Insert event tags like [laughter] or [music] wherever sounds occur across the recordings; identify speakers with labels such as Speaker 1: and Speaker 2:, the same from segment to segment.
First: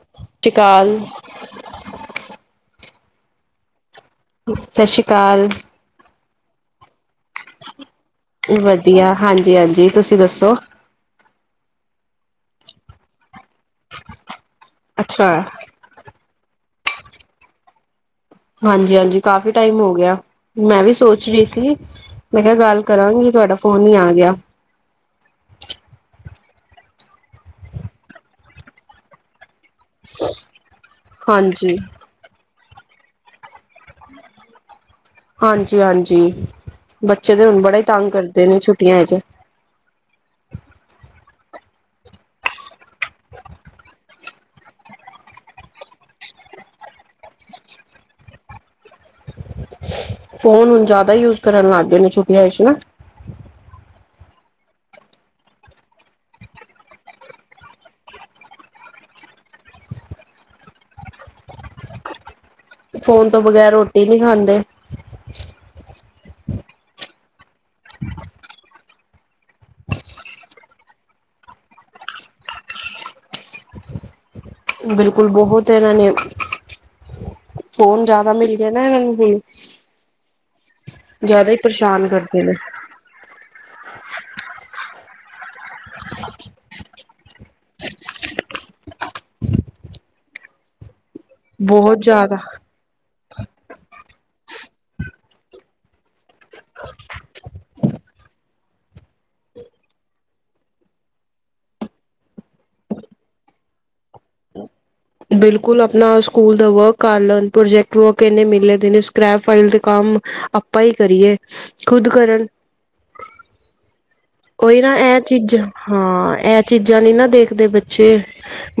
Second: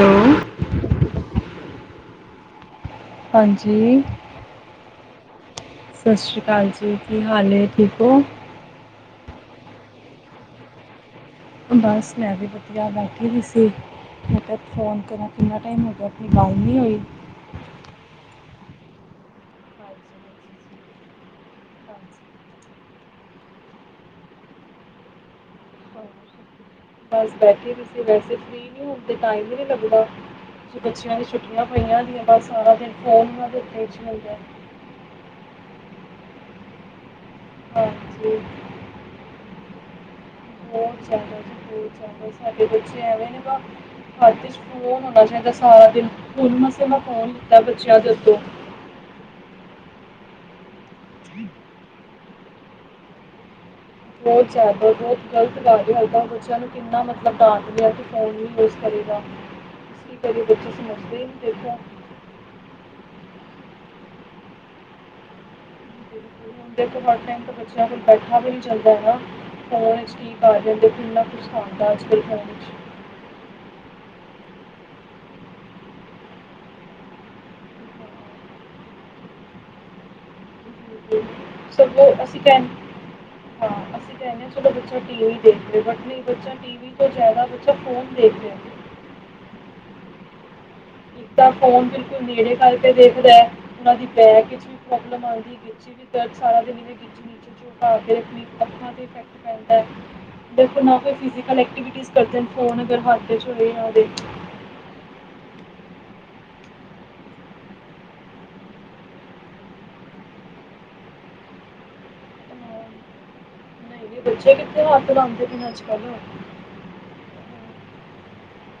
Speaker 1: Hello
Speaker 2: ਟਿਕਾਲ
Speaker 1: ਹਾਂਜੀ।
Speaker 2: ਸਤਿ ਸ਼੍ਰੀ ਅਕਾਲ।
Speaker 1: ਸਤਿ ਸ੍ਰੀ ਅਕਾਲ ਜੀ, ਕੀ ਹਾਲ ਠੀਕ ਹੋ।
Speaker 2: ਵਧੀਆ, ਹਾਂਜੀ ਹਾਂਜੀ ਤੁਸੀਂ ਦੱਸੋ
Speaker 1: ਬਸ ਮੈਂ ਵੀ ਵਧੀਆ ਬੈਠੀ ਵੀ ਸੀ ਮੈਂ ਕਿਹਾ ਫੋਨ ਕਰਾਂ
Speaker 2: ਅੱਛਾ
Speaker 1: ਕਿੰਨਾ ਟਾਈਮ ਹੋਗਾ ਗੱਲ ਨਹੀ ਹੋਈ-
Speaker 2: ਹਾਂਜੀ ਹਾਂਜੀ, ਕਾਫ਼ੀ ਟਾਈਮ ਹੋ ਗਿਆ
Speaker 1: ਹਾਂਜੀ
Speaker 2: ਮੈਂ ਵੀ ਸੋਚ ਰਹੀ ਸੀ-
Speaker 1: ਹਾਂਜੀ
Speaker 2: ਮੈਂ ਕਿਹਾ ਗੱਲ ਕਰਾਂਗੀ ਤੁਹਾਡਾ ਫੋਨ ਹੀ ਆ ਗਿਆ।
Speaker 1: ਹਾਂਜੀ। ਬਸ ਬੈਠੇ ਰ ਸੀ ਵੈਸੇ ਫਰੀ ਨ ਹੁਣ ਤੇ ਟਾਈਮ ਹੀ ਨਹੀਂ ਲੱਗਦਾ ਬੱਚਿਆਂ ਦੀਆਂ ਛੱਟੀਆਂ
Speaker 2: ਹਾਂਜੀ,
Speaker 1: ਪਈਆਂੁੰਦੀਆਂ ਬਸ ਸਾਰਾ ਦਿਨ ਫੋਨ ਉਹਨਾ ਦੇ ਹੱਥ ਵਿੱਚ ਹੁੰਦਾ ਹੈ।
Speaker 2: ਹਾਂਜੀ ਹਾਂਜੀ, ਬੱਚੇ ਤੇ ਹੁਣ ਬੜਾ ਹੀ ਤੰਗ
Speaker 1: ਹਾਂਜੀ
Speaker 2: ਕਰਦੇ ਨੇ ਛੁੱਟੀਆਂ ਚ।
Speaker 1: ਬਹੁਤ ਜ਼ਿਆਦਾ ਜੀ ਬਹੁਤ ਜ਼ਦਾ ਸਾਡੇ ਬੱਚੇ ਐਵੇਂ ਨੇ ਭਾ ਹੱ ਚ ਫੋਨ ਹੋਣਾ ਚਾਹੀਦਾ ਸਾਰਾ ਦਿਨ, ਹੁਨ ਮਸਾ ਮਸਾ ਫੁਨ ਫੋਨ ਲਿਤਾ ਮੈ ਬੱਚਿਆਂ ਤੋ
Speaker 2: ਫੋਨ ਹੁਣ ਜ਼ਿਆਦਾ ਯੂਜ ਕਰਨ ਲੱਗ ਗਏ ਨੇ ਛੁੱਟੀਆਂ ਚ ਨਾ
Speaker 1: ਬਹੁਤ ਜ਼ਿਆਦਾ ਬਹੁਤ ਗ਼ਲਤ ਕਰਦਾ ਦਾ ਬੱਚਿਆਂ ਨੂੰ ਕਿੰਨਾ ਮਤਲਬ ਡਾਂਟ ਲਿਆ ਤੇ ਫੋਨ ਨੀ ਯੂਸ ਕਰੀਦਾ ਇਸ ਕਰਕੇ ਬੱਚੇ ਸਮਝਦੇ ਨੀ
Speaker 2: ਫੋਨ ਤੋਂ ਬਗੈਰ ਰੋਟੀ ਨਹੀਂ ਖਾਂਦੇ
Speaker 1: ਹਰ ਹ ਟਾਈਮ ਤੇ ਬੱਚਿਆਂ ਦੇ ਕੋਲ ਬੈਠਾ ਵੀ ਨੀ ਜਾਂਦਾ ਹੈ। ਫੋਨ ਚ ਕਰ ਜਾਂਦੇ ਕਿੰਨਾ ਕੁਛ ਆਦਾ ਅੱਜ ਕੱਲ ਫੋਨ ਵਿੱਚ
Speaker 2: ਬਿਲਕੁਲ ਬਹੁਤ ਇਹਨਾਂ ਨੇ- ਫੋਨ ਜ਼ਿਆਦਾ ਮਿਲ ਗਿਆ ਨਾ ਇਹਨਾਂ ਨੂੰ ਹੁਨ
Speaker 1: ਵਿੱਚ
Speaker 2: ਜ਼ਿਆਦਾ ਹੀ ਪਰੇਸ਼ਾਨ
Speaker 1: ਸਗੋਂ ਅਸੀਂ
Speaker 2: ਕਰਦੇ ਨੇ
Speaker 1: ਕਹਿੰ ਹਾਂ ਅਸੀਂ ਕਹਿੰਦੇ ਹਾਂ ਚਲੋ ਬੱਚਾ ਟੀ ਵੀ ਦੇਖ ਰ ਬਟ ਨਹੀਂ ਬੱਚਾ ਟੀ ਟੀ ਵੀ ਤੋ ਜ਼ਾਦਾ ਬੱਚਾ ਫੋਨ ਦੇਖ ਰਹਾ- ਇੱਕ ਫੋਨ
Speaker 2: ਬਹੁਤ
Speaker 1: ਬਿਲਕੁਲ
Speaker 2: ਜ਼ਿਆਦਾ
Speaker 1: ਨੇੜੇ ਕਰਕੇ ਦੇਖਦਾ ਉਹਨਾਂ ਦੀ ਬੈਕ ਵਿੱਚ ਵੀ ਪ੍ਰੋਬਲਮ ਆਉਂਦੀ ਹੈ, ਗਚ ਸਾਰਾ ਦਿਨ ਦੇਖ ਦੇਖ ਕੇ ਅੱਖਾਂ ਤੇ ਇਫੈਕਟ ਪੈਂਦਾ। ਖ ਨਾ ਕੋਈ ਫਿਜ਼ੀਕਲ ਕਰਦੇ। ਫੋਨ ਹਥ ਚ ਹੋਏ
Speaker 2: ਬਿਲਕੁਲ ਆਪਣਾ ਸਕੂਲ ਦਾ ਵਰਕ ਕਰ ਲੈਣ ਪ੍ਰਜੈਕਟ ਵਰਕ ਇਨੇ ਮਿਲੇ ਨੇ ਸਕ੍ਰੈਪ ਫਾਈਲ ਦੇ ਕੰਮ ਆਪ ਹੀ ਕਰੀਏ ਖੁਦ ਕਰਨ
Speaker 1: ਹਾਂ, ਨਹੀਂ ਨਹੀਂ ਬੱਚੇ
Speaker 2: ੳਹੀ
Speaker 1: ਕਿੱਥੇ
Speaker 2: ਨਾ,
Speaker 1: ਹੱਥ
Speaker 2: ਇਹ
Speaker 1: ਲਾਉਂਦੇ
Speaker 2: ਚੀਜ਼ਾਂ
Speaker 1: ਨੇ ਅੱਜ ਕੱਲ੍ਹ
Speaker 2: ਹਾਂ ਇਹ ਚੀਜ਼ਾਂ ਨੀ ਨਾ ਦੇਖਦੇ ਬੱਚੇ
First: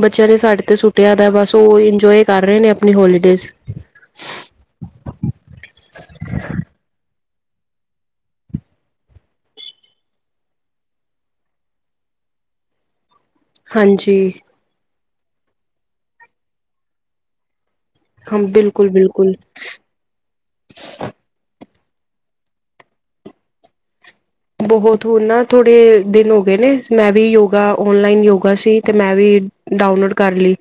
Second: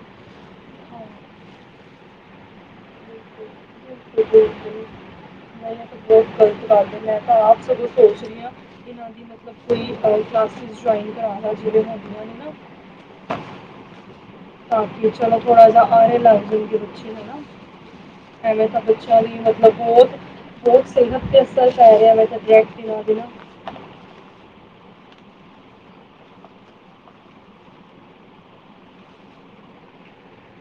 Speaker 2: ਬੱਚਿਆਂ ਨੇ ਸਾਡੇ ਤੇ ਸੁੱਟਿਆ
Speaker 1: ਹਾਂ।
Speaker 2: ਤਾਂ ਬਸ ਉਹ ਇੰਜੋਏ ਕਰ ਰਹੇ ਨੇ ਆਪਣੀ ਹੋਲੀਡੇਜ਼।
Speaker 1: ਨਹੀਂ ਤੇ ਬਹੁਤ ਗ਼ਲਤ ਗਲ ਮੈਂ ਤਾਂ ਆਪ ਸਗੋਂ ਸੋਚ ਰਹੀ ਹਾਂ ਕਿ ਕੋਈ ਕਲਾਸਿਸ ਜਇਨ ਕਰਾ ਦਾ ਜਿਹੜੇ ਹੁੰਦੀਆ ਹਨ
Speaker 2: ਹਾਂਜੀ।
Speaker 1: ਤਾਂਕੀ ਚਲੋ ਥੋੜ੍ਹਾ ਜਾਹਾ ਆ ਰਹੇ ਲਗ ਜ਼ਿੰਦਗੀ ਵਿੱਚ ਹੀ ਹੈਨਾ।
Speaker 2: ਹਾਂ
Speaker 1: ਐਵੇੈਂ ਤਾਂ
Speaker 2: ਬਿਲਕੁਲ
Speaker 1: ਬੱਚਿਆਂ
Speaker 2: ਬਿਲਕੁਲ
Speaker 1: ਵੀ ਮਤਲਬ ਬਹੁਤ-ਬਹੁਤ ਸਿਹਤ 'ਤੇ ਅਸਰ ਪੈ ਰਿਹਾ ਮੈਂ ਤਾਂ ਦੇਖ ਕੇ ਦੇਨਾ
Speaker 2: ਬਹੁਤ ਹੋਣ ਨਾ, ਥੋੜੇ ਦਿਨ ਹੋ ਗਏ ਨੇ ਮੈਂ ਵੀ ਯੋਗਾ ਓਨਲਾਈਨ ਯੋਗਾ ਸੀ ਤੇ ਮੈਂ ਵੀ ਡਾਊਨਲੋਡ ਕਰ ਲਈ।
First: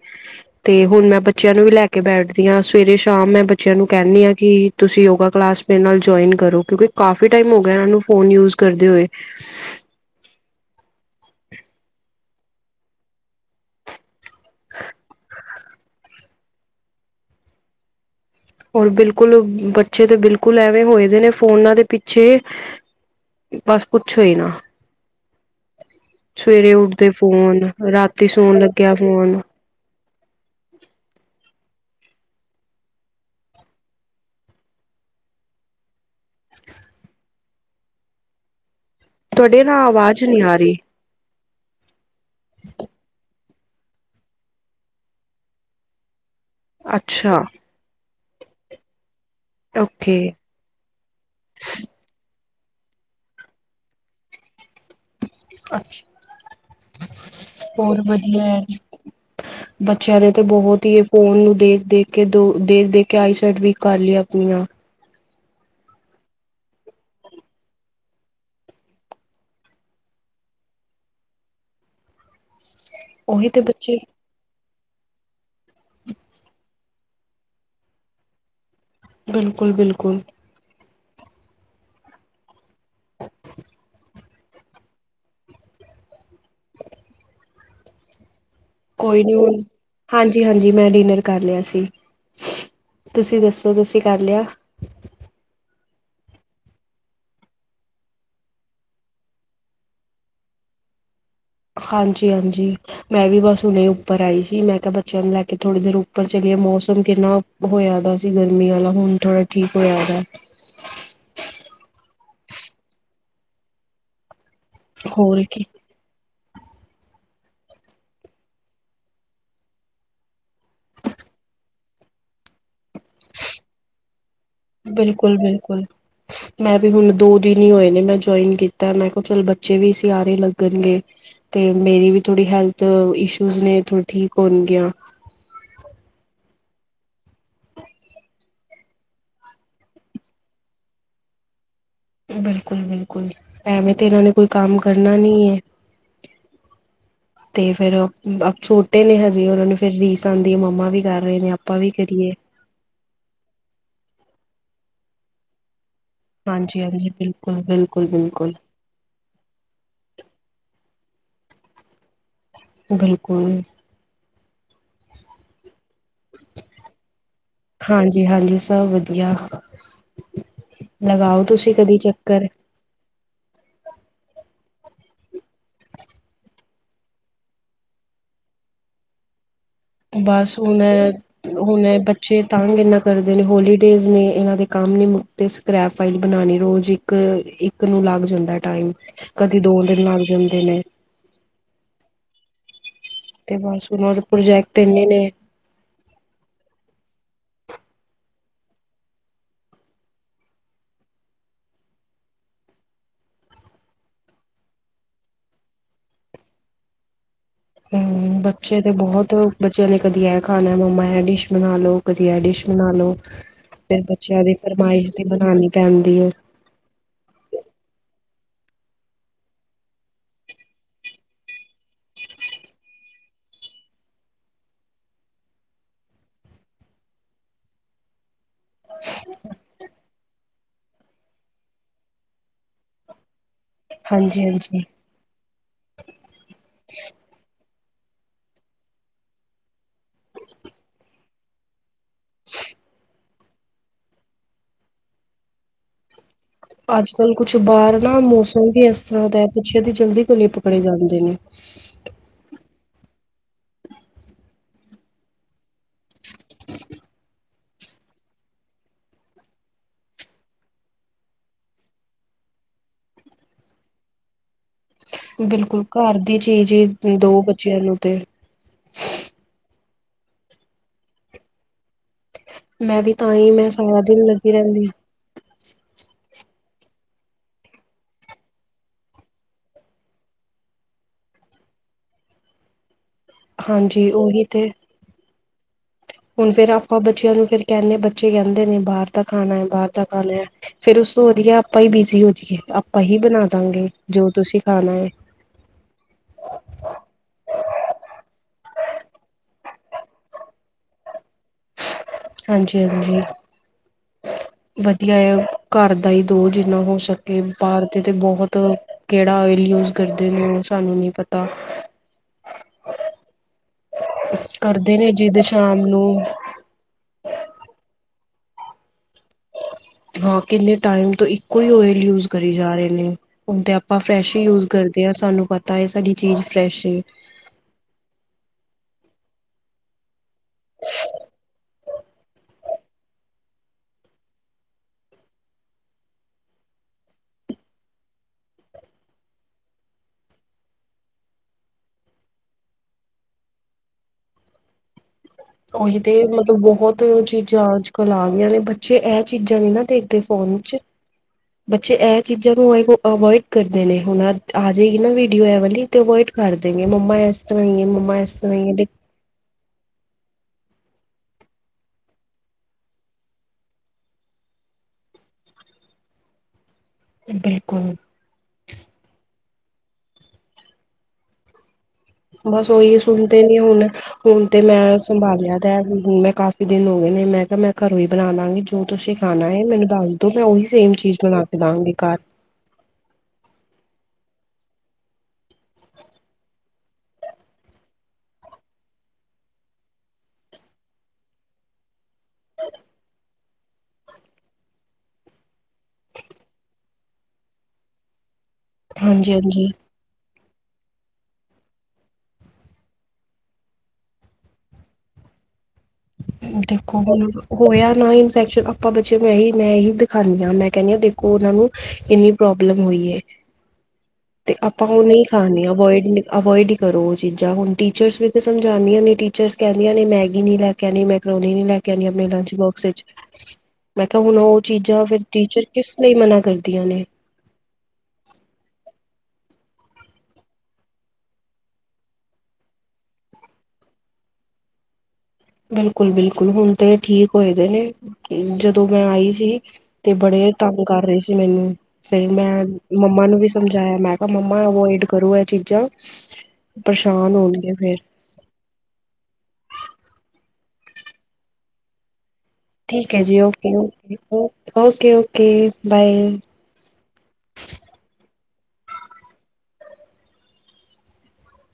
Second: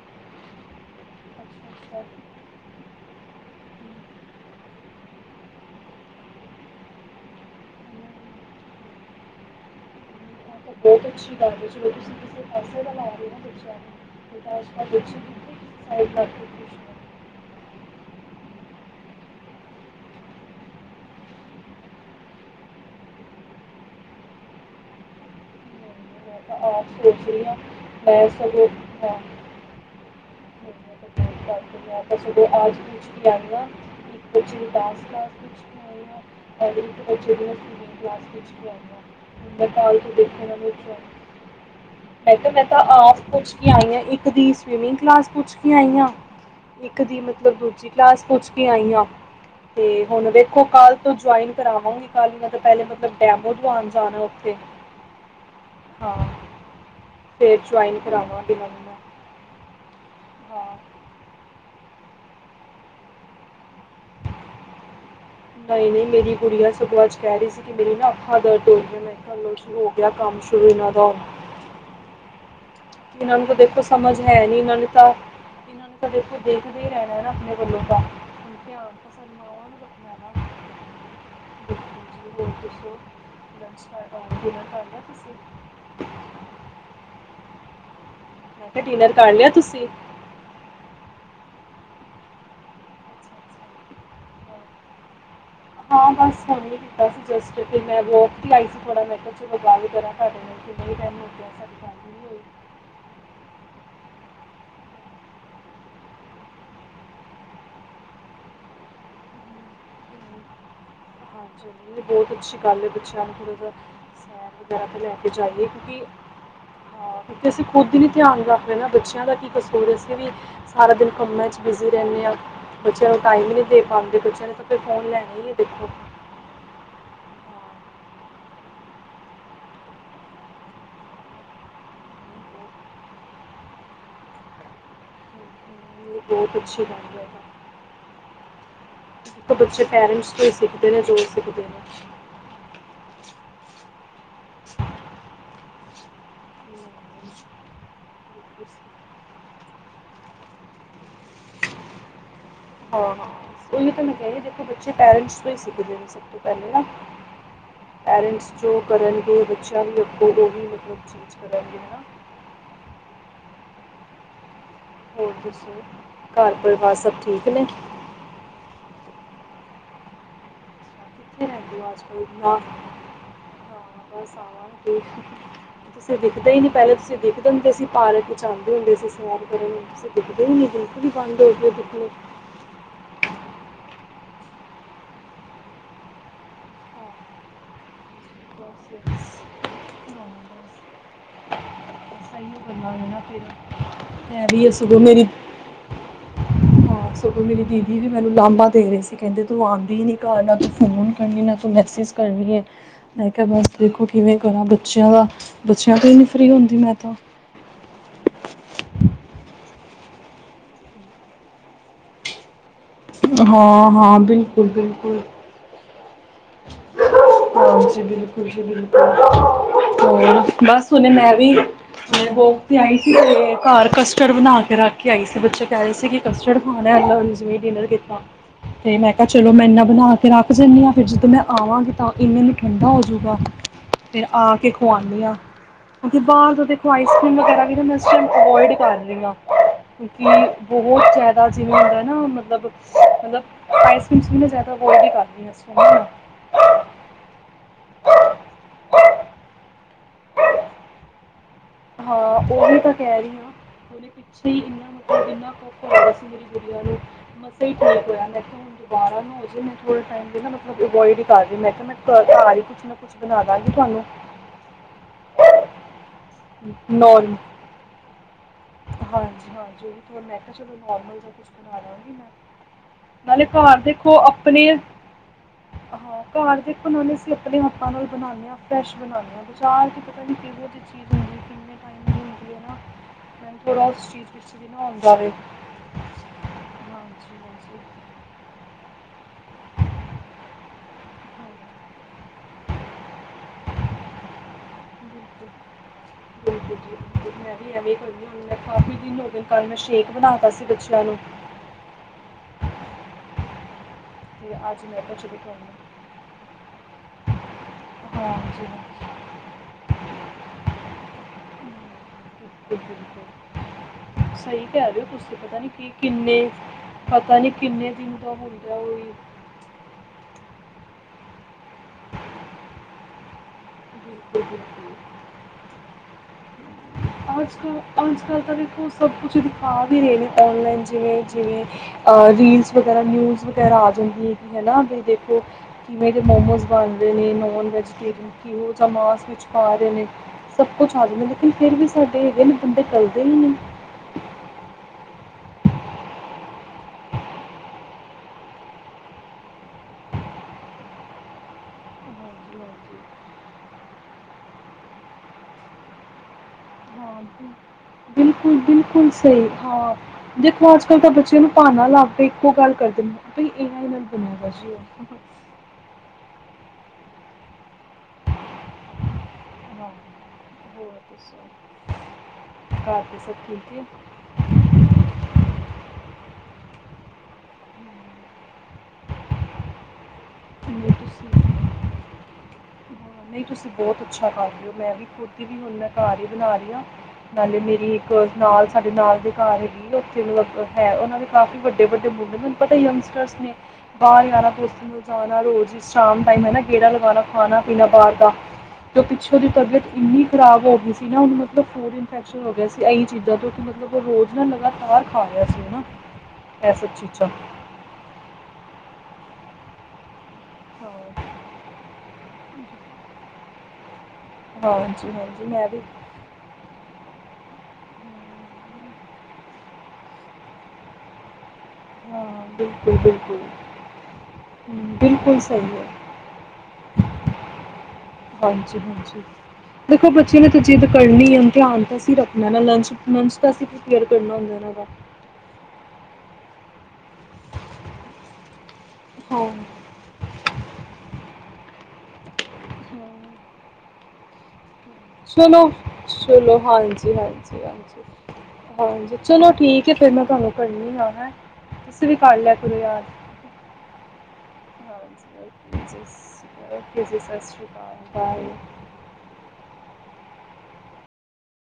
Speaker 2: ਤੇ ਹੁਣ ਮੈਂ ਬੱਚਿਆਂ ਨੂੰ ਵੀ ਲੈ ਕੇ
Speaker 1: ਅੱਛਾ, ਅੱਛਾ।
Speaker 2: ਬੈਠਦੀ ਹਾਂ ਸਵੇਰੇ-ਸ਼ਾਮ ਮੈਂ ਬੱਚਿਆਂ ਨੂੰ ਕਹਿੰਦੀ ਹਾਂ ਕਿ ਤੁਸੀਂ ਯੋਗਾ ਕਲਾਸ ਮੇਰੇ ਨਾਲ ਜੁਆਇਨ ਕਰੋ ਕਿਉਂਕਿ ਕਾਫੀ ਟਾਈਮ ਹੋ ਗਿਆ ਇਹਨਾਂ ਨੂੰ ਫੋਨ ਯੂਜ ਕਰਦੇ ਹੋਏ।
Speaker 1: ਇਹ ਤਾਂ ਬਹੁਤ ਅੱਛੀ ਗੱਲ ਹੈ ਜਦੋਂ ਤੁਸੀਂ ਕਿਸੇ ਪੈਸੇ ਦਾ ਲੈ ਨਾ [inaudible]
Speaker 2: ਔਰ ਬਿਲਕੁਲ ਬੱਚੇ ਤੇ ਬਿਲਕੁਲ ਐਵੇਂ ਹੋਏ ਦੇ ਨੇ ਫੋਨਾਂ ਦੇ ਪਿੱਛੇ ਬਸ ਪੁੱਛੋ ਹੀ ਨਾ। ਸਵੇਰੇ
Speaker 1: ਆਪ
Speaker 2: ਉੱਠਦੇ
Speaker 1: ਸੋਚ ਰੀ ਹਾਂ
Speaker 2: ਫੋਨ ਰਾਤੀ
Speaker 1: ਮੈਂ
Speaker 2: ਸੌਣ
Speaker 1: ਸਗੋ
Speaker 2: ਲੱਗਿਆ ਫੋਨ
Speaker 1: ਅਜੱ ਪੁਛ ਕਗ ਆਈ ਹਾ। ਕੁਛ ਡਾਸ ਕਲਾਸ ਕੁਛ ਜਿਹੜੀਆਂ ਸਕ ਕਲਾਸ ਵਿੱਚ ਵੀ ਆਈਆਂ
Speaker 2: ਤੁਹਾਡੇ
Speaker 1: ਮੈਂ ਤਾਂ
Speaker 2: ਨਾ
Speaker 1: ਆਈ ਸੀ
Speaker 2: ਆਵਾਜ਼ ਨਹੀਂ
Speaker 1: ਦੇਖਣ
Speaker 2: ਆ
Speaker 1: ਵਿਚ
Speaker 2: ਰਹੀ
Speaker 1: ਮੈਂ ਕਿਹਾ ਮੈਂ ਤਾਂ ਆਪ ਪੁੱਛ ਕੇ ਆਈ ਹਾਂ ਇੱਕ ਦੀ ਸਵੀਮਿੰਗ ਕਲਾਸ ਪੁੱਛ ਕੇ ਆਈ ਹਾਂ। ਇੱਕ ਦੀ
Speaker 2: ਅੱਛਾ
Speaker 1: ਮਤਲਬ ਦੂਜੀ ਕਲਾਸ ਪੁੱਛ ਕੇ ਆਈ ਹਾਂ ਤੇ
Speaker 2: ਓਕੇ
Speaker 1: ਹੁਣ ਵੇਖੋ ਕਲ ਤੋ ਜੁਆਇਨ ਕਰਵਾਵਾਂਗੀ ਕੱਲ ਮੈ ਤਾਂ ਪਹਿਲੇ ਮਤਲਬ ਡੈਮੋ ਦੋਵਾਨ ਜਾਣਾ ਉੱਥੇ। ਹਾਂ, ਫਿਰ ਜੁਆਇਨ
Speaker 2: ਹੋਰ
Speaker 1: ਕਰਾਵਾਂ
Speaker 2: ਵਧੀਆ ਹੈ।
Speaker 1: ਇਨਾਂਨੂ।
Speaker 2: ਬੱਚਿਆਂ ਨੇ ਤੇ ਬਹੁਤ ਹੀ ਇਹ ਫੋਨ ਨੂੰ ਦੇਖ-ਦੇਖ ਕੇ ਦੋ ਦੇਖ-ਦੇਖ ਕੇ ਆਈ ਸੈਟ ਵੀਕ ਕਰ ਲਈ ਆਪਣੀਆਂ।
Speaker 1: ਨਹੀਂ-ਨਹੀਂ ਮੇਰੀ ਕੁੁੜੀਆਂ ਸਗੌ ਅਜੱ ਕਹਿ ਰਹੀ ਸੀ ਕਿ ਮੇਰੀ ਨਾ ਅੱਖਾਂ ਦਰਦ ਹੋ ਰਹੀਆਂ ਨੇ। ਏਲੌ ਹੋ ਗਿਆ ਕੰਮ ਸ਼ੁਰੂ ਇਹਨਾਂ ਦਾ ਇਹਨਾਂ ਨੂੰ
Speaker 2: ਉਹੀ
Speaker 1: ਤਾਂ
Speaker 2: ਤੇ
Speaker 1: ਦੇਖੋ
Speaker 2: ਬੱਚੇ
Speaker 1: ਸਮਝ ਹੈ ਨੀ ਇਹਨਾਂ ਨੂੰ ਤਾਂ ਇਹਨਾਂ ਨੂੰ ਤਾਂ ਦੇਖੋ ਦੇਖਦੇ ਹੀ ਰਹਿਣਾ ਨਾ ਆਪਣੇ ਵੱਲੋਂ ਤਾਂ
Speaker 2: ਬਿਲਕੁਲ- ਬਿਲਕੁਲ।
Speaker 1: ਤੁਸੀਂ ਔਰ ਦੱਸੋ? ਲੰਚ ਕਰ ਡਿਨਰ ਕਰ ਲਿਆ ਤੁਸੀਂ। ਮੈਂ ਕਿਹਾ ਡਿਨਰ
Speaker 2: ਕੋਈ
Speaker 1: ਕਰ
Speaker 2: ਨੀ।
Speaker 1: ਲਿਆ ਤੁਸੀਂ
Speaker 2: ਹਾਂਜੀ-ਹਾਂਜੀ, ਮੈਂ ਡਿਨਰ ਕਰ ਲਿਆ ਸੀ
Speaker 1: ਅੱਛਾ
Speaker 2: ਤੁਸੀਂ ਦੱਸੋ
Speaker 1: ਅੱਛਾ
Speaker 2: ਤੁਸੀਂ ਕਰ ਲਿਆ?
Speaker 1: ਹੋਰ ਹਾਂ, ਬਸ ਹੁਣ ਹੀ ਕੀਤਾ ਸੀ ਜਸਟ ਤੇ ਮੈਂ ਵੋਕ ਦੀ ਆਈ ਸੀ ਥੋੜਾ, ਮੈਂ ਕਿਹਾ ਗੱਲ ਕਰਾਂ ਤੁਹਾਡੇ ਨਾਲ। ਕਿੰਨਾ ਵੀ ਟਾਈਮ ਲੱਗ ਗਿਆ? ਸਾਡੀ ਗੱਲ ਹੀ ਨਹੀਂ
Speaker 2: ਹਾਂਜੀ-
Speaker 1: ਹੋਈ।
Speaker 2: ਹਾਂਜੀ। ਮੈਂ ਵੀ ਬਸ ਹੁਣੇ ਉੱਪਰ ਆਈ ਸੀ ਮੈਂ ਕਿਹਾ ਬੱਚਿਆਂ ਨੂੰ ਲੈ ਕੇ ਥੋੜ੍ਹੀ ਦੇਰ ਉੱਪਰ ਚਲੀਏ ਮੌਸਮ ਕਿੰਨਾ ਹੋਇਆ ਦਾ ਸੀ ਗਰਮੀ ਵਾਲਾ ਹੁਣ ਥੋੜਾ ਠੀਕ ਹੋਇਆ ਦਾ।
Speaker 1: ਹਾਂਜੀ, ਬਹੁਤ ਅੱਛੀ ਗੱਲ ਹੈ ਬੱਚਿਆਂ ਨੂੰ ਥੜਾ ਜਹਾ ਜ਼ਿਆਦਾ ਤਾਂ ਲੈ ਕੇ
Speaker 2: ਹੋਰ ਕੀ
Speaker 1: ਜਾਈਏ ਕਿਉਂਕਿ ਹਾ, ਉ ਅਸੀਂ ਖੁਦ ਹੀ ਨੀ ਧਿਆਨ ਰੱਖ ਨਾ ਬੱਚਿਆਂ ਦਾ ਕੀ ਕਸੂਰ ਅਸੀ ਵੀ ਸਾਰਾ ਦਿਨ ਕੰਮਾਂ ਚ ਬਿਜ਼ੀ ਰਹਿੰਦੇ ਹਾਂ, ਬੱਚਿਆਂ ਨੂੰ ਟਾਈਮ ਹੀ ਨਹੀਂ ਦੇ ਪਾਉਂਦੇ ਬੱਚਿਆਂ ਨੂੰ
Speaker 2: ਬਿਲਕੁਲ-ਬਿਲਕੁਲ। ਮੈਂ ਵੀ ਹੁਣ ਦੋ ਦਿਨ ਹੀ
Speaker 1: ਹਾਂ,
Speaker 2: ਹੋਏ ਨੇ ਮੈਂ ਜੁਆਇਨ ਕੀਤਾ ਮੈਂ ਕਿਹਾ ਚਲ ਬੱਚੇ ਵੀ ਕਿਸੀ ਆਰੇ ਲੱਗਣਗੇ। ਤੇ ਮੇਰੀ ਵੀ ਥੋੜੀ ਹੈਲਥ ਇਸ਼ੂਜ ਨੇ ਥੋੜੀ ਠੀਕ ਹੋਣਗੀਆਂ।
Speaker 1: ਬਹੁਤ ਅੱਛੀ ਗੱਲ ਹੈ। ਤਾਂ ਬੱਚੇ ਪੈਰੈਂਟਸ ਤੋਂ ਹੀ ਸਿੱਖਦੇ ਨੇ ਜੋ ਸਿੱਖਦੇ ਨੇ।
Speaker 2: ਬਿਲਕੁਲ-ਬਿਲਕੁਲ, ਐਵੇਂ ਤੇ ਇਹਨਾਂ ਨੇ ਕੋਈ ਕੰਮ ਕਰਨਾ ਨੀ ਹੈ।
Speaker 1: [inaudible]
Speaker 2: ਤੇ ਫੇਿਰ ਛੋਟੇ ਨੇ ਹਜੇ ਉਹਨਾ ਨੂੰ ਫਿਰ ਰੀਸ ਆਉਂਦੀ ਹੈ, ਮੰਮਾ ਵੀ ਕਰ ਰਹੇ ਨੇ ਆਪਾਂ ਵੀ ਕਰੀਏ।
Speaker 1: ਹਾਂ, ਉਹੀ ਤਾਂ ਮੈਂ ਕਹਰੀ ਦੇਖੋ ਬੱਚੇ ਪੈਰੈਂਟਸ ਤੋਂ ਹੀ ਸਿੱਖਦੇ ਨਹੀਂ। ਪਹਿਲੇ ਨਾ
Speaker 2: ਹਾਂਜੀ ਹਾਂਜੀ ਬਿਲਕੁਲ ਬਿਲਕੁਲ
Speaker 1: ਪੈਰੈਂਟਸ
Speaker 2: ਬਿਲਕੁਲ
Speaker 1: ਜੋ ਕਰਨਗੇ ਬੱਚਿਆਂ ਵੀ ਆਪੋ ਉਹ ਵੀ ਮਤਲਬ ਚੀਜ਼ ਕਰਨਗੇ ਨਾ,
Speaker 2: ਬਿਲਕੁਲ,
Speaker 1: ਹੋਰ ਦੱਸੋ ਘਰ ਪਰਿਵਾਰ ਸਭ ਠੀਕ ਨੇ।
Speaker 2: ਹਾਂਜੀ-ਹਾਂਜੀ, ਸਭ ਵਧੀਆ, ਲਗਾਓ
Speaker 1: ਕਿੱਥੇ
Speaker 2: ਤੁਸੀਂ
Speaker 1: ਰਹਿੰਦੇ ਹੋ
Speaker 2: ਕਦੀ
Speaker 1: ਅੱਜ ਕੱਲ੍ਹ
Speaker 2: ਚੱਕਰ।
Speaker 1: ਨਾ ਹਾਂ ਬਸ ਆਵਾਂਗੇ, ਤੁਸੀਂ ਦਿਖਦੇ ਹੀ ਨਹੀਂ ਪਹਿਲੇ ਤੁਸੀਂ ਦਿਖਦੇ ਹੁੰਦੇ ਸੀ ਪਾਰਕ ਚ ਆਉਦੇ ਹੁੰਦੇ ਸੀ ਸੈਰ ਕਰਨ। ਤੁਸੀਂ ਦਿਖਦੇ ਹੀ
Speaker 2: ਬਸ
Speaker 1: ਨਹੀਂ
Speaker 2: ਹੁਣ,
Speaker 1: ਬਿਲਕੁਲ ਹੀ ਬੰਦ ਹੋ ਗਏ
Speaker 2: ਹੁਣ
Speaker 1: ਦਿਖਣੇ
Speaker 2: ਬੱਚੇ ਤੰਗ ਇਨਾ ਕਰਦੇ ਨੇ ਹੋਲੀਡੇਜ਼ ਨੇ ਇਹਨਾਂ ਦੇ ਕੰਮ ਨੀ ਮੁਤੇ ਸਕ੍ਰੈਪ ਫਾਈਲ ਬਣਾਣੀ ਰੋਜ਼
Speaker 1: ਹਾਂ
Speaker 2: ਇੱਕ ਇੱਕ ਇੱਕ ਨੂੰ ਲੱਗ ਜਾਂਦਾ ਟਾਈਮ
Speaker 1: ਬਸ ਬਸ
Speaker 2: ਕਦੇ ਦੋ ਦਿਨ ਲੱਗ
Speaker 1: ਹਾਂ
Speaker 2: ਜਾਂਦੇ ਨੇ,
Speaker 1: [unintelligible] ਫਿਰ
Speaker 2: ਤੇ ਬਸ ਉਹਨਾਂ ਦੇ
Speaker 1: ਪੈ ਰਹੀ ਹੈ
Speaker 2: ਪ੍ਰੋਜੈਕਟ
Speaker 1: ਸਗੋਂ
Speaker 2: ਇੰਨੇ
Speaker 1: ਮੇਰੀ
Speaker 2: ਨੇ
Speaker 1: ਹਾਂ ਸਗੋਂ ਮੇਰੀ ਦੀਦੀ ਵੀ ਮੈਨੂੰ ਲਾਂਬਾ ਦੇ ਰਹੇ ਸੀ ਕਹਿੰਦੇ ਤੂੰ ਆਉਂਦੀ ਨੀ ਘਰ ਨਾ ਤੂੰ ਫੋਨ ਕਰਨੀ ਨਾ ਤੂੰ ਮੈਸੇਜ, ਕਰਦੀ ਹੈ, ਮੈਂ ਕਿਹਾ ਬਸ ਦੇਖੋ ਕਿਵੇਂ ਕਰਾਂ ਬੱਚਿਆਂ ਦਾ ਬੱਚਿਆਂ ਤੋਂ ਨਹੀਂ ਫਰੀ ਹੁੰਦੀ ਮੈਂ ਤਾਂ,
Speaker 2: ਹੂੰ, ਬੱਚੇ ਤਾਂ ਬਹੁਤ ਬੱਚਿਆਂ ਨੇ ਕਦੀ ਇਹ ਖਾਣਾ ਮੰਮਾ ਇਹ ਡਿਸ਼ ਬਣਾ ਲਉ ਕਦੀ ਇਹ ਡਿਸ਼ ਬਣਾ ਲਉ।
Speaker 1: ਹਾਂ
Speaker 2: ਤੇ
Speaker 1: ਹਾਂ
Speaker 2: ਬੱਚਿਆਂ ਦੀ
Speaker 1: ਬਿਲਕੁਲ
Speaker 2: ਫਰਮਾਇਸ਼ ਤੇ ਬਣਾਉਣੀ ਪੈਂਦੀ ਹੈ।
Speaker 1: [unintelligible] ਹਾਂ, ਜੀ ਬਿਲਕੁਲ ਜੀ ਬਿਲਕੁਲ ਹੋ ਬਸ ਹੁਣ ਮੈਂ ਵੀ, ਮੈਂ ਵੋਗ ਤੇ ਆਈ ਸੀ ਤੇ ਘਰ ਕਸਟਰਡ ਬਣਾ ਕੇ ਰੱਖ ਕੇ ਆਈ ਸੀ ਬੱਚੇ ਕਹਿ ਰਹੇ ਸੀ ਕਿ, ਕਸਟਰਡ ਖਣਾ ਡਿਨਰ ਕੀਤਾ ਤੇ ਮੈਂ ਕਿਹਾ ਚਲੋ ਮੈਂ ਇਨਾ ਬਣਾ ਕੇ ਰੱਖ ਜਾਂਦੀ ਹਾਂ ਫਿਰ ਜਦੋਂ ਮੈਂ ਆਵਾਂਗੀ ਤਾਂ ਇੰਨਨੂੰ ਠੰਡਾ ਹੋ ਜੂਗਾ। ਫਿਰ ਆ
Speaker 2: ਹਾਂਜੀ
Speaker 1: ਕੇ
Speaker 2: ਹਾਂਜੀ
Speaker 1: ਖੁਆਣੀ ਹਾਂ, ਕਿਉਂਕਿ ਬਾਹਰ ਤੋਂ ਤੇ ਖਈ ਵਗੈਰਾ ਵੀ ਮੈਂ ਅਵੋਇਡ ਕਰ ਰਹੀ ਹਾਂ, ਕਿਉਂਕਿ ਬਹੁਤ ਜਿਆਦਾ ਜਿਵੇਂ ਹੁੰਦਾ ਮਤਲਬ ਮਤਲਬ [unintelligible] ਜ਼ਿਆਦਾ ਅਵੋਇਡ ਹੀ ਕਰ ਰਹੀ ਆ।
Speaker 2: ਅੱਜ ਕੱਲ੍ਹ ਕੁਛ ਬਾਹਰ ਨਾ ਮੌਸਮ ਵੀ ਇਸ ਤਰ੍ਹਾਂ ਦਾ ਹੈ ਪਿੱਛੇ ਦੀ ਜਲਦੀ ਕਲੇ ਪਕੜੇ ਜਾਂਦੇ ਨੇ।
Speaker 1: ਹਾਂ, ਉਹ ਵੀ ਤਾਂ ਕਹਿ ਰਹੀ ਹਾਂ। [unintelligible] ਦੁਬਾਰਾ ਨਾ ਹੋ ਜੇ ਮੈਂ ਥੋਡੇ ਟਾਈਮ ਲਈ ਨਾ ਅਵੋਇਡ ਹੀ ਕਰ ਰਹੀ ਮੈਂ ਕਿਹਾ ਕੁੱਛ ਬਣਾ ਦਾ ਗੁ ਤੁਹਾਨੂੰ,
Speaker 2: ਬਿਲਕੁਲ ਘਰ ਦੀ ਚੀਜ਼ ਹੀ ਦੋ
Speaker 1: ਨੋਰਮ
Speaker 2: ਬੱਚਿਆਂ ਨੂੰ ਤੇ,
Speaker 1: ਹਾਂਜੀ-ਹਾਂਜੀ, ਮੈਂ ਕਿਹਾ ਚਲੋ ਨੋਰਮਲ ਕੁਛ ਬਣਾ ਲਵਾਂਗੀ ਮ
Speaker 2: ਮੈਂ ਵੀ ਤਾਂ
Speaker 1: ਨਾਲੇ
Speaker 2: ਹੀ ਮੈਂ
Speaker 1: ਘਰ
Speaker 2: ਸਾਰਾ
Speaker 1: ਦੇਖੋ
Speaker 2: ਦਿਨ ਲੱਗੀ
Speaker 1: ਆਪਣੇ,
Speaker 2: ਰਹਿੰਦੀ
Speaker 1: ਹਾਂ, ਘਰ ਦੇਖੋ ਨਾਲੇ ਅਸੀਂ ਆਪਣੇ ਹੱਥਾਂ ਨਾਲ ਬਣਾਉਂਦੇ ਆਂ ਫਰੈਸ਼ ਬਣਾਉਂਦੇ ਆ। ਬਾਜ਼ਾਰ ਚ ਪਤਾ ਨੀ ਕਿਹੋ ਜਿਹੀ ਚੀਜ਼ ਹੈ। ਕਿੰਨੇ ਟਾਈਮ ਦੀ ਹੁੰਦੀ ਨਾ ਮੈਨੂੰ ਥੋੜਾ ਉਸ
Speaker 2: ਹਾਂਜੀ
Speaker 1: ਚੀਜ਼
Speaker 2: ਉਹੀ
Speaker 1: ਪਿੱਛੇ
Speaker 2: ਤੇ
Speaker 1: ਵੀ ਹੁੰਦਾ ਵੇ।
Speaker 2: ਹੁਣ ਫੇਰ ਆਪਾਂ ਬੱਚਿਆਂ
Speaker 1: ਹਾਂਜੀ
Speaker 2: ਨੂੰ ਫਿਰ
Speaker 1: ਹਾਂਜੀ
Speaker 2: ਕਹਿੰਦੇ ਬੱਚੇ ਕਹਿੰਦੇ ਨੇ ਬਾਹਰ ਦਾ ਖਾਣਾ ਹੈ ਬਾਹਰ ਦਾ ਖਾਣਾ ਹੈ। ਫੇਰ ਉਸ ਤੋਂ
Speaker 1: ਹਾਂ
Speaker 2: ਵਧੀਆ ਆਪਾਂ ਹੀ ਬਿਜੀ ਹੋ ਜਾਈਏ ਆਪਾਂ ਹੀ ਬਣਾ ਦਵਾਂਗੇ ਜੋ ਤੁਸੀਂ ਖਾਣਾ ਹੈ।
Speaker 1: [unintelligible] ਐਵੇ ਕਰ ਹੁਣ ਮੈਂ ਕਾਫੀ ਦਿਨ ਹੋ ਗੲੇ ਕੱਲ੍ਹ ਮੈਂ ਸ਼ੇਕ ਬਣਾ ਤਾ ਸੀ ਬੱਚਿਆਂ ਨੂੰ,
Speaker 2: ਹਾਂਜੀ ਹਾਂਜੀ
Speaker 1: ਤੇ ਅੱਜ ਮੈਂ ਕਿਹਾ
Speaker 2: ਵਧੀਆ ਹੈ
Speaker 1: ਚਲੋ ਕਰਨਾ
Speaker 2: ਘਰ ਦਾ ਹੀ ਦੋ ਜਿੰਨਾ ਹੋ ਸਕੇ ਬਾਹਰ ਤੇ ਤੇ ਬਹੁਤ,
Speaker 1: ਹਾਂਜੀ ਹਾਂਜੀ
Speaker 2: ਕਿਹੜਾ ਓਇਲ ਯੂਜ ਕਰਦੇ ਨੇ ਉਹ ਸਾਨੂੰ ਨੀ ਪਤਾ,
Speaker 1: ਸਹੀ ਕੈਅ
Speaker 2: ਕਰਦੇ
Speaker 1: ਰਹੇ ਹੋ
Speaker 2: ਨੇ
Speaker 1: ਤੁਸੀ
Speaker 2: ਜਿੱਦ
Speaker 1: ਪਤਾ ਨੀ
Speaker 2: ਸ਼ਾਮ
Speaker 1: ਕੀ
Speaker 2: ਨੂੰ
Speaker 1: ਕਿੰਨੇ ਪਤਾ ਨਹੀਂ ਕਿੰਨੇ ਦਿਨ ਦਾ ਹੁੰਦਾ ਉਹ ਈ,
Speaker 2: ਹਾਂ ਕਿੰਨੇ ਟਾਈਮ ਤੋਂ ਇੱਕੋ ਹੀ ਓਇਲ ਯੂਜ ਕਰੀ ਜਾ ਰਹੇ ਨੇ, ਹੁਣ ਤੇ ਆਪਾਂ ਫਰੈਸ਼ ਹੀ
Speaker 1: ਬਿਲਕੁਲ
Speaker 2: ਯੂਜ
Speaker 1: ਬਿਲਕੁਲ
Speaker 2: ਕਰਦੇ ਹਾਂ ਸਾਨੂੰ ਪਤਾ ਹੈ ਸਾਡੀ ਚੀਜ਼ ਫਰੈਸ਼ ਏ।
Speaker 1: ਅੱਜ ਕੱਲ੍ਹ, ਅੱਜ ਕੱਲ੍ਹ ਤਾਂ ਦੇਖੋ ਸਭ ਕੁਛ ਦਿਖਾ ਵੀ ਰਹੇ ਨੇ ਆਨਲਾਈਨ ਜਿਵੇਂ ਜਿਵੇਂ, ਅ ਰੀਲਸ ਵਗੈਰਾ ਨਿਊਜ਼ ਵਗੈਰਾ ਆ ਜਾਂਦੀ ਹੈਗੀ ਹਨਾ ਵੀ ਦੇਖੋ, ਕਿਵੇਂ ਦੇ ਮੋਮੋਸ ਬਣਦੇ ਨੇ [unintelligible] ਵਾਸ ਵਿੱਚ ਪਾ ਰਹੇ ਨੇ, ਸਭ ਕੁਛ ਆ ਜਾਂਦਾ ਲੇਕਿਨ ਫਿਰ ਵੀ ਸਾਡੇ ਹੈਗੇ ਨੇ ਬੰਦੇ ਕਰਦੇ ਹੀ ਨੇ,
Speaker 2: ਓਹੀ ਤੇ ਮਤਲਬ ਬਹੁਤ ਚੀਜ਼ਾਂ ਅੱਜ ਕੱਲ੍ਹ ਆ ਗਿਆ ਬੱਚੇ ਇਹ ਚੀਜ਼ਾਂ ਨੇ ਨਾ ਦੇਖਦੇ ਫੋਨ, ਚ, ਬੱਚੇ ਇਹ ਚੀਜ਼ਾਂ
Speaker 1: ਹਾਂਜੀ
Speaker 2: ਨੂੰ
Speaker 1: ਹਾਂਜੀ
Speaker 2: ਅਵੋਇਡ ਕਰਦੇ ਨੇ ਹੁਣ ਆ ਜਾਏਗੀ ਨਾ ਵੀਡੀਓ ਐ ਵਲੀ ਅਵੋਇਡ ਕਰ ਦੇ ਨੇ ਮੰਮਾ
Speaker 1: ਹਾਂ
Speaker 2: ਇਸ ਤਰ੍ਹਾਂ ਹੀ ਹੈ ਮੰਮਾ ਇਸ
Speaker 1: ਬਿਲ
Speaker 2: ਤਰ੍ਹਾਂ ਹੀ ਹੈ
Speaker 1: ਬਿਲਕੁਲ ਸਹੀ ਹਾਂ। ਦੇਖੋ ਅੱਜ ਕੱਲ ਤਾਂ ਬੱਚਿਆਂ ਨੂੰ ਭਾਣਾ ਲਾ ਕੇ ਇੱਕੋ ਗੱਲ ਕਰਦੇ ਵੀ ਏ ਆਈ ਨਾਲ ਬਣਿਆ ਦਾ। [inaudible]
Speaker 2: ਬਿਲਕੁਲ
Speaker 1: ਹਾਂਜੀ ਹੋਰ
Speaker 2: ਬਸ ਓਹੀ
Speaker 1: ਘਰ ਤੇ
Speaker 2: ਸੁਣਦੇ
Speaker 1: ਸਭ
Speaker 2: ਨੀ
Speaker 1: ਠੀਕ
Speaker 2: ਹੁਣ ਹੁਣ ਤੇ ਮੈਂ ਸੰਭਾਲਿਆ ਤਾਂ ਮੈਂ ਕਾਫ਼ੀ ਦਿਨ ਹੋ ਗਏ ਨੇ ਮੈਂ ਕਿਹਾ ਮੈਂ
Speaker 1: ਹੈ
Speaker 2: ਘਰੋਂ ਹੀ ਬਣਾ ਲਵਾਂਗੀ ਜੋ ਤੁਸੀਂ ਖਾਣਾ ਹੈ ਮੈਨੂੰ ਦੱਸ ਦੋ ਮੈਂ ਉਹੀ
Speaker 1: ਨਹੀਂ
Speaker 2: ਸੇਮ ਚੀਜ਼
Speaker 1: ਤੁਸੀਂ
Speaker 2: ਬਣਾ ਕੇ ਦਵਾਂਗੀ ਘਾਰ
Speaker 1: ਹਾਂ, ਨਹੀਂ ਤੁਸੀਂ ਬਹੁਤ ਅੱਛਾ ਕਰ ਰਹੇ ਹੋ ਮੈਂ ਵੀ ਕੁੜਤੀ ਵੀ ਹੁਣ ਮੈਂ ਘਰ ਹੀ ਬਣਾ ਰਹੀ ਹਾਂ। ਨਾਲੇ ਮੇਰੀ ਇੱਕ ਨਾਲੇ ਸਾਡੇ ਨਾਲ ਦੇ ਘਰ ਹੈਗੀ ਉਥੇ ਹੈ ਉਹਨਾਂ ਦੀ ਕਾਫੀ ਵੱਡੇ- ਵੱਡੇ ਮੁੰਡੇ ਮੈਨੂੰ ਪਤਾ ਈ ਯੰਗਸਟਰਸ ਨੇ। ਬਾਹਰ ਜਾਣਾ ਕੁ ਦਿ ਨੂੰ ਜਾਣਾ ਰੋਜ਼ ਸ਼ਾਮ ਟਾਈਮ ਹਨਾ ਗੇੜਾ ਲਗਾਣਾ ਖਾਣਾ ਪੀਨਾ ਬਾਹਰ ਦਾ ਜੋ
Speaker 2: ਹਾਂਜੀ
Speaker 1: ਪਿੱਛੋ ਦੀ
Speaker 2: ਹਾਂਜੀ
Speaker 1: ਤਬੀਅਤ ਇੰਨੀ ਖਰਾਬ ਹੋ ਗਈ ਸੀ ਨਾ ਉਹਨੂੰ ਮਤਲਬ ਫੂਡ ਇਨਫੈਕਸ਼ਨ ਹੋ ਗਿਆ ਸੀ ਇਹੀ ਚੀਜ਼ਾਂ ਤੋਂ ਉਥ ਮਤਲਬ ਰੋਜ਼ ਨਾ ਲਗਾਤਾਰ ਖਾ ਰਿਹਾ ਸੀ ਹਨਾ।
Speaker 2: ਦੇਖੋ ਹੁਣ ਹੋਇਆ ਨਾ ਇਨਫੈਕਸ਼ਨ ਆਪਾਂ ਬੱਚਿਆਂ ਨੂੰ ਮੈਂ ਇ ਹੀ ਹਾਂਜੀ ਮੈਂ ਕਹਿੰਣੀ ਹ ਦੇਖੋ ਉਹਨਾਂ ਨੂੰ ਕਿੰਨੀ ਪ੍ਰੋਬਲਮ ਹੋਈ ਹੈ। ਤੇ
Speaker 1: ਹਾਂ
Speaker 2: ਆਪਾਂ ਉਹ
Speaker 1: ਹਾਂਜੀ
Speaker 2: ਨਹੀਂ
Speaker 1: ਹਾਂਜੀ
Speaker 2: ਖਾਣੀ
Speaker 1: ਮੈਂ ਵੀ
Speaker 2: ਅਵੋਇਡ ਨੇ। ਅਵੋਇਡ ਹੀ ਕਰੋ ਉਹ ਚੀਜ਼ਾਂ ਹੁਣ ਟੀਚਰਸ ਵੀ ਤਾਂ ਸਮਝਾਂਣੀਆਂ ਨੇ ਟੀਚਰਸ ਕਹਿੰਦੀਆਂ ਨੇ ਮੈਗੀ ਨਹੀਂ ਲੈ ਕੇ ਕਹਿਣੀ ਮੈਕਰੋਨੀ ਨੀ ਲੈ ਕੇ ਆਣੀ ਆਪਣੇ
Speaker 1: ਹਾਂ
Speaker 2: ਲੰਚ ਬੋਕਸ
Speaker 1: ਬਿਲਕੁਲ
Speaker 2: ਵਿੱਚ
Speaker 1: ਬਿਲਕੁਲ
Speaker 2: ਮੈਂ ਕਿਹਾ ਹੁਣ ਉਹ
Speaker 1: ਹਮ,
Speaker 2: ਚੀਜ਼ਾਂ ਫਿਰ
Speaker 1: ਬਿਲਕੁਲ
Speaker 2: ਟੀਚਰ
Speaker 1: ਸਹੀ ਹੈ
Speaker 2: ਕਿਸ ਲਈ ਮਨਾ ਕਰਦੀਆਂ ਨੇ
Speaker 1: ਹਾਂਜੀ ਹਾਂਜੀ ਦੇਖੋ ਬੱਚੇ ਨੇ ਤਾਂ ਜਿੱਦ ਕਰਨੀ ਆ ਧਿਆਨ ਤਾਂ ਅਸੀਂ ਰੱਖਣਾ ਨਾ ਲੰਚ- ਲੰਚ ਤਾਂ ਅਸੀਂ ਰ ਕਰਨਾ ਹੁੰਦਾ ਉਹਨਾਂ ਦਾ
Speaker 2: ਬਿਲਕੁਲ- ਬਿਲਕੁਲ ਹੁਣ ਤੇ ਠੀਕ ਹੋਏ ਦੇ ਨੇ ਜਦੋਂ ਮੈਂ ਆਈ
Speaker 1: ਹਾਂ
Speaker 2: ਸੀ।
Speaker 1: ਹਾਂ
Speaker 2: ਤੇ ਬੜੇ ਤੰਗ ਕਰ ਰਹੇ ਸੀ ਮੈਨੂੰ ਫਿਰ ਮੈਂ ਮੰਮਾ ਨੂੰ ਵੀ ਸਮਝਾਇਆ ਮੈਂ ਕਿਹਾ ਮੰਮਾ ਅਵੋਇਡ ਕਰੋ ਇਹ
Speaker 1: ਚਲੋ-
Speaker 2: ਚੀਜ਼ਾਂ
Speaker 1: ਚਲੋ ਹਾਂਜੀ-
Speaker 2: ਪਰੇਸ਼ਾਨ
Speaker 1: ਹਾਂਜੀ-
Speaker 2: ਹੋਣਗੇ ਫੇਰ
Speaker 1: ਹਾਂਜੀ। ਹਾਂਜੀ ਚਲੋ ਠੀਕ ਹੈ ਫਿਰ ਮੈਂ ਤੁਹਾਨੂੰ ਕਰਨੀ ਆ ਹੈ। ਤੁਸੀਂ ਵੀ ਕਰ ਲਿਆ ਤ ਯਾਦ
Speaker 2: ਠੀਕ ਹੈ ਜੀ okay okay okay okay bye
Speaker 1: [inaudible] okay ਜੀ ਸਤਿ ਸ਼੍ਰੀ ਅਕਾਲ ਬਾਏ।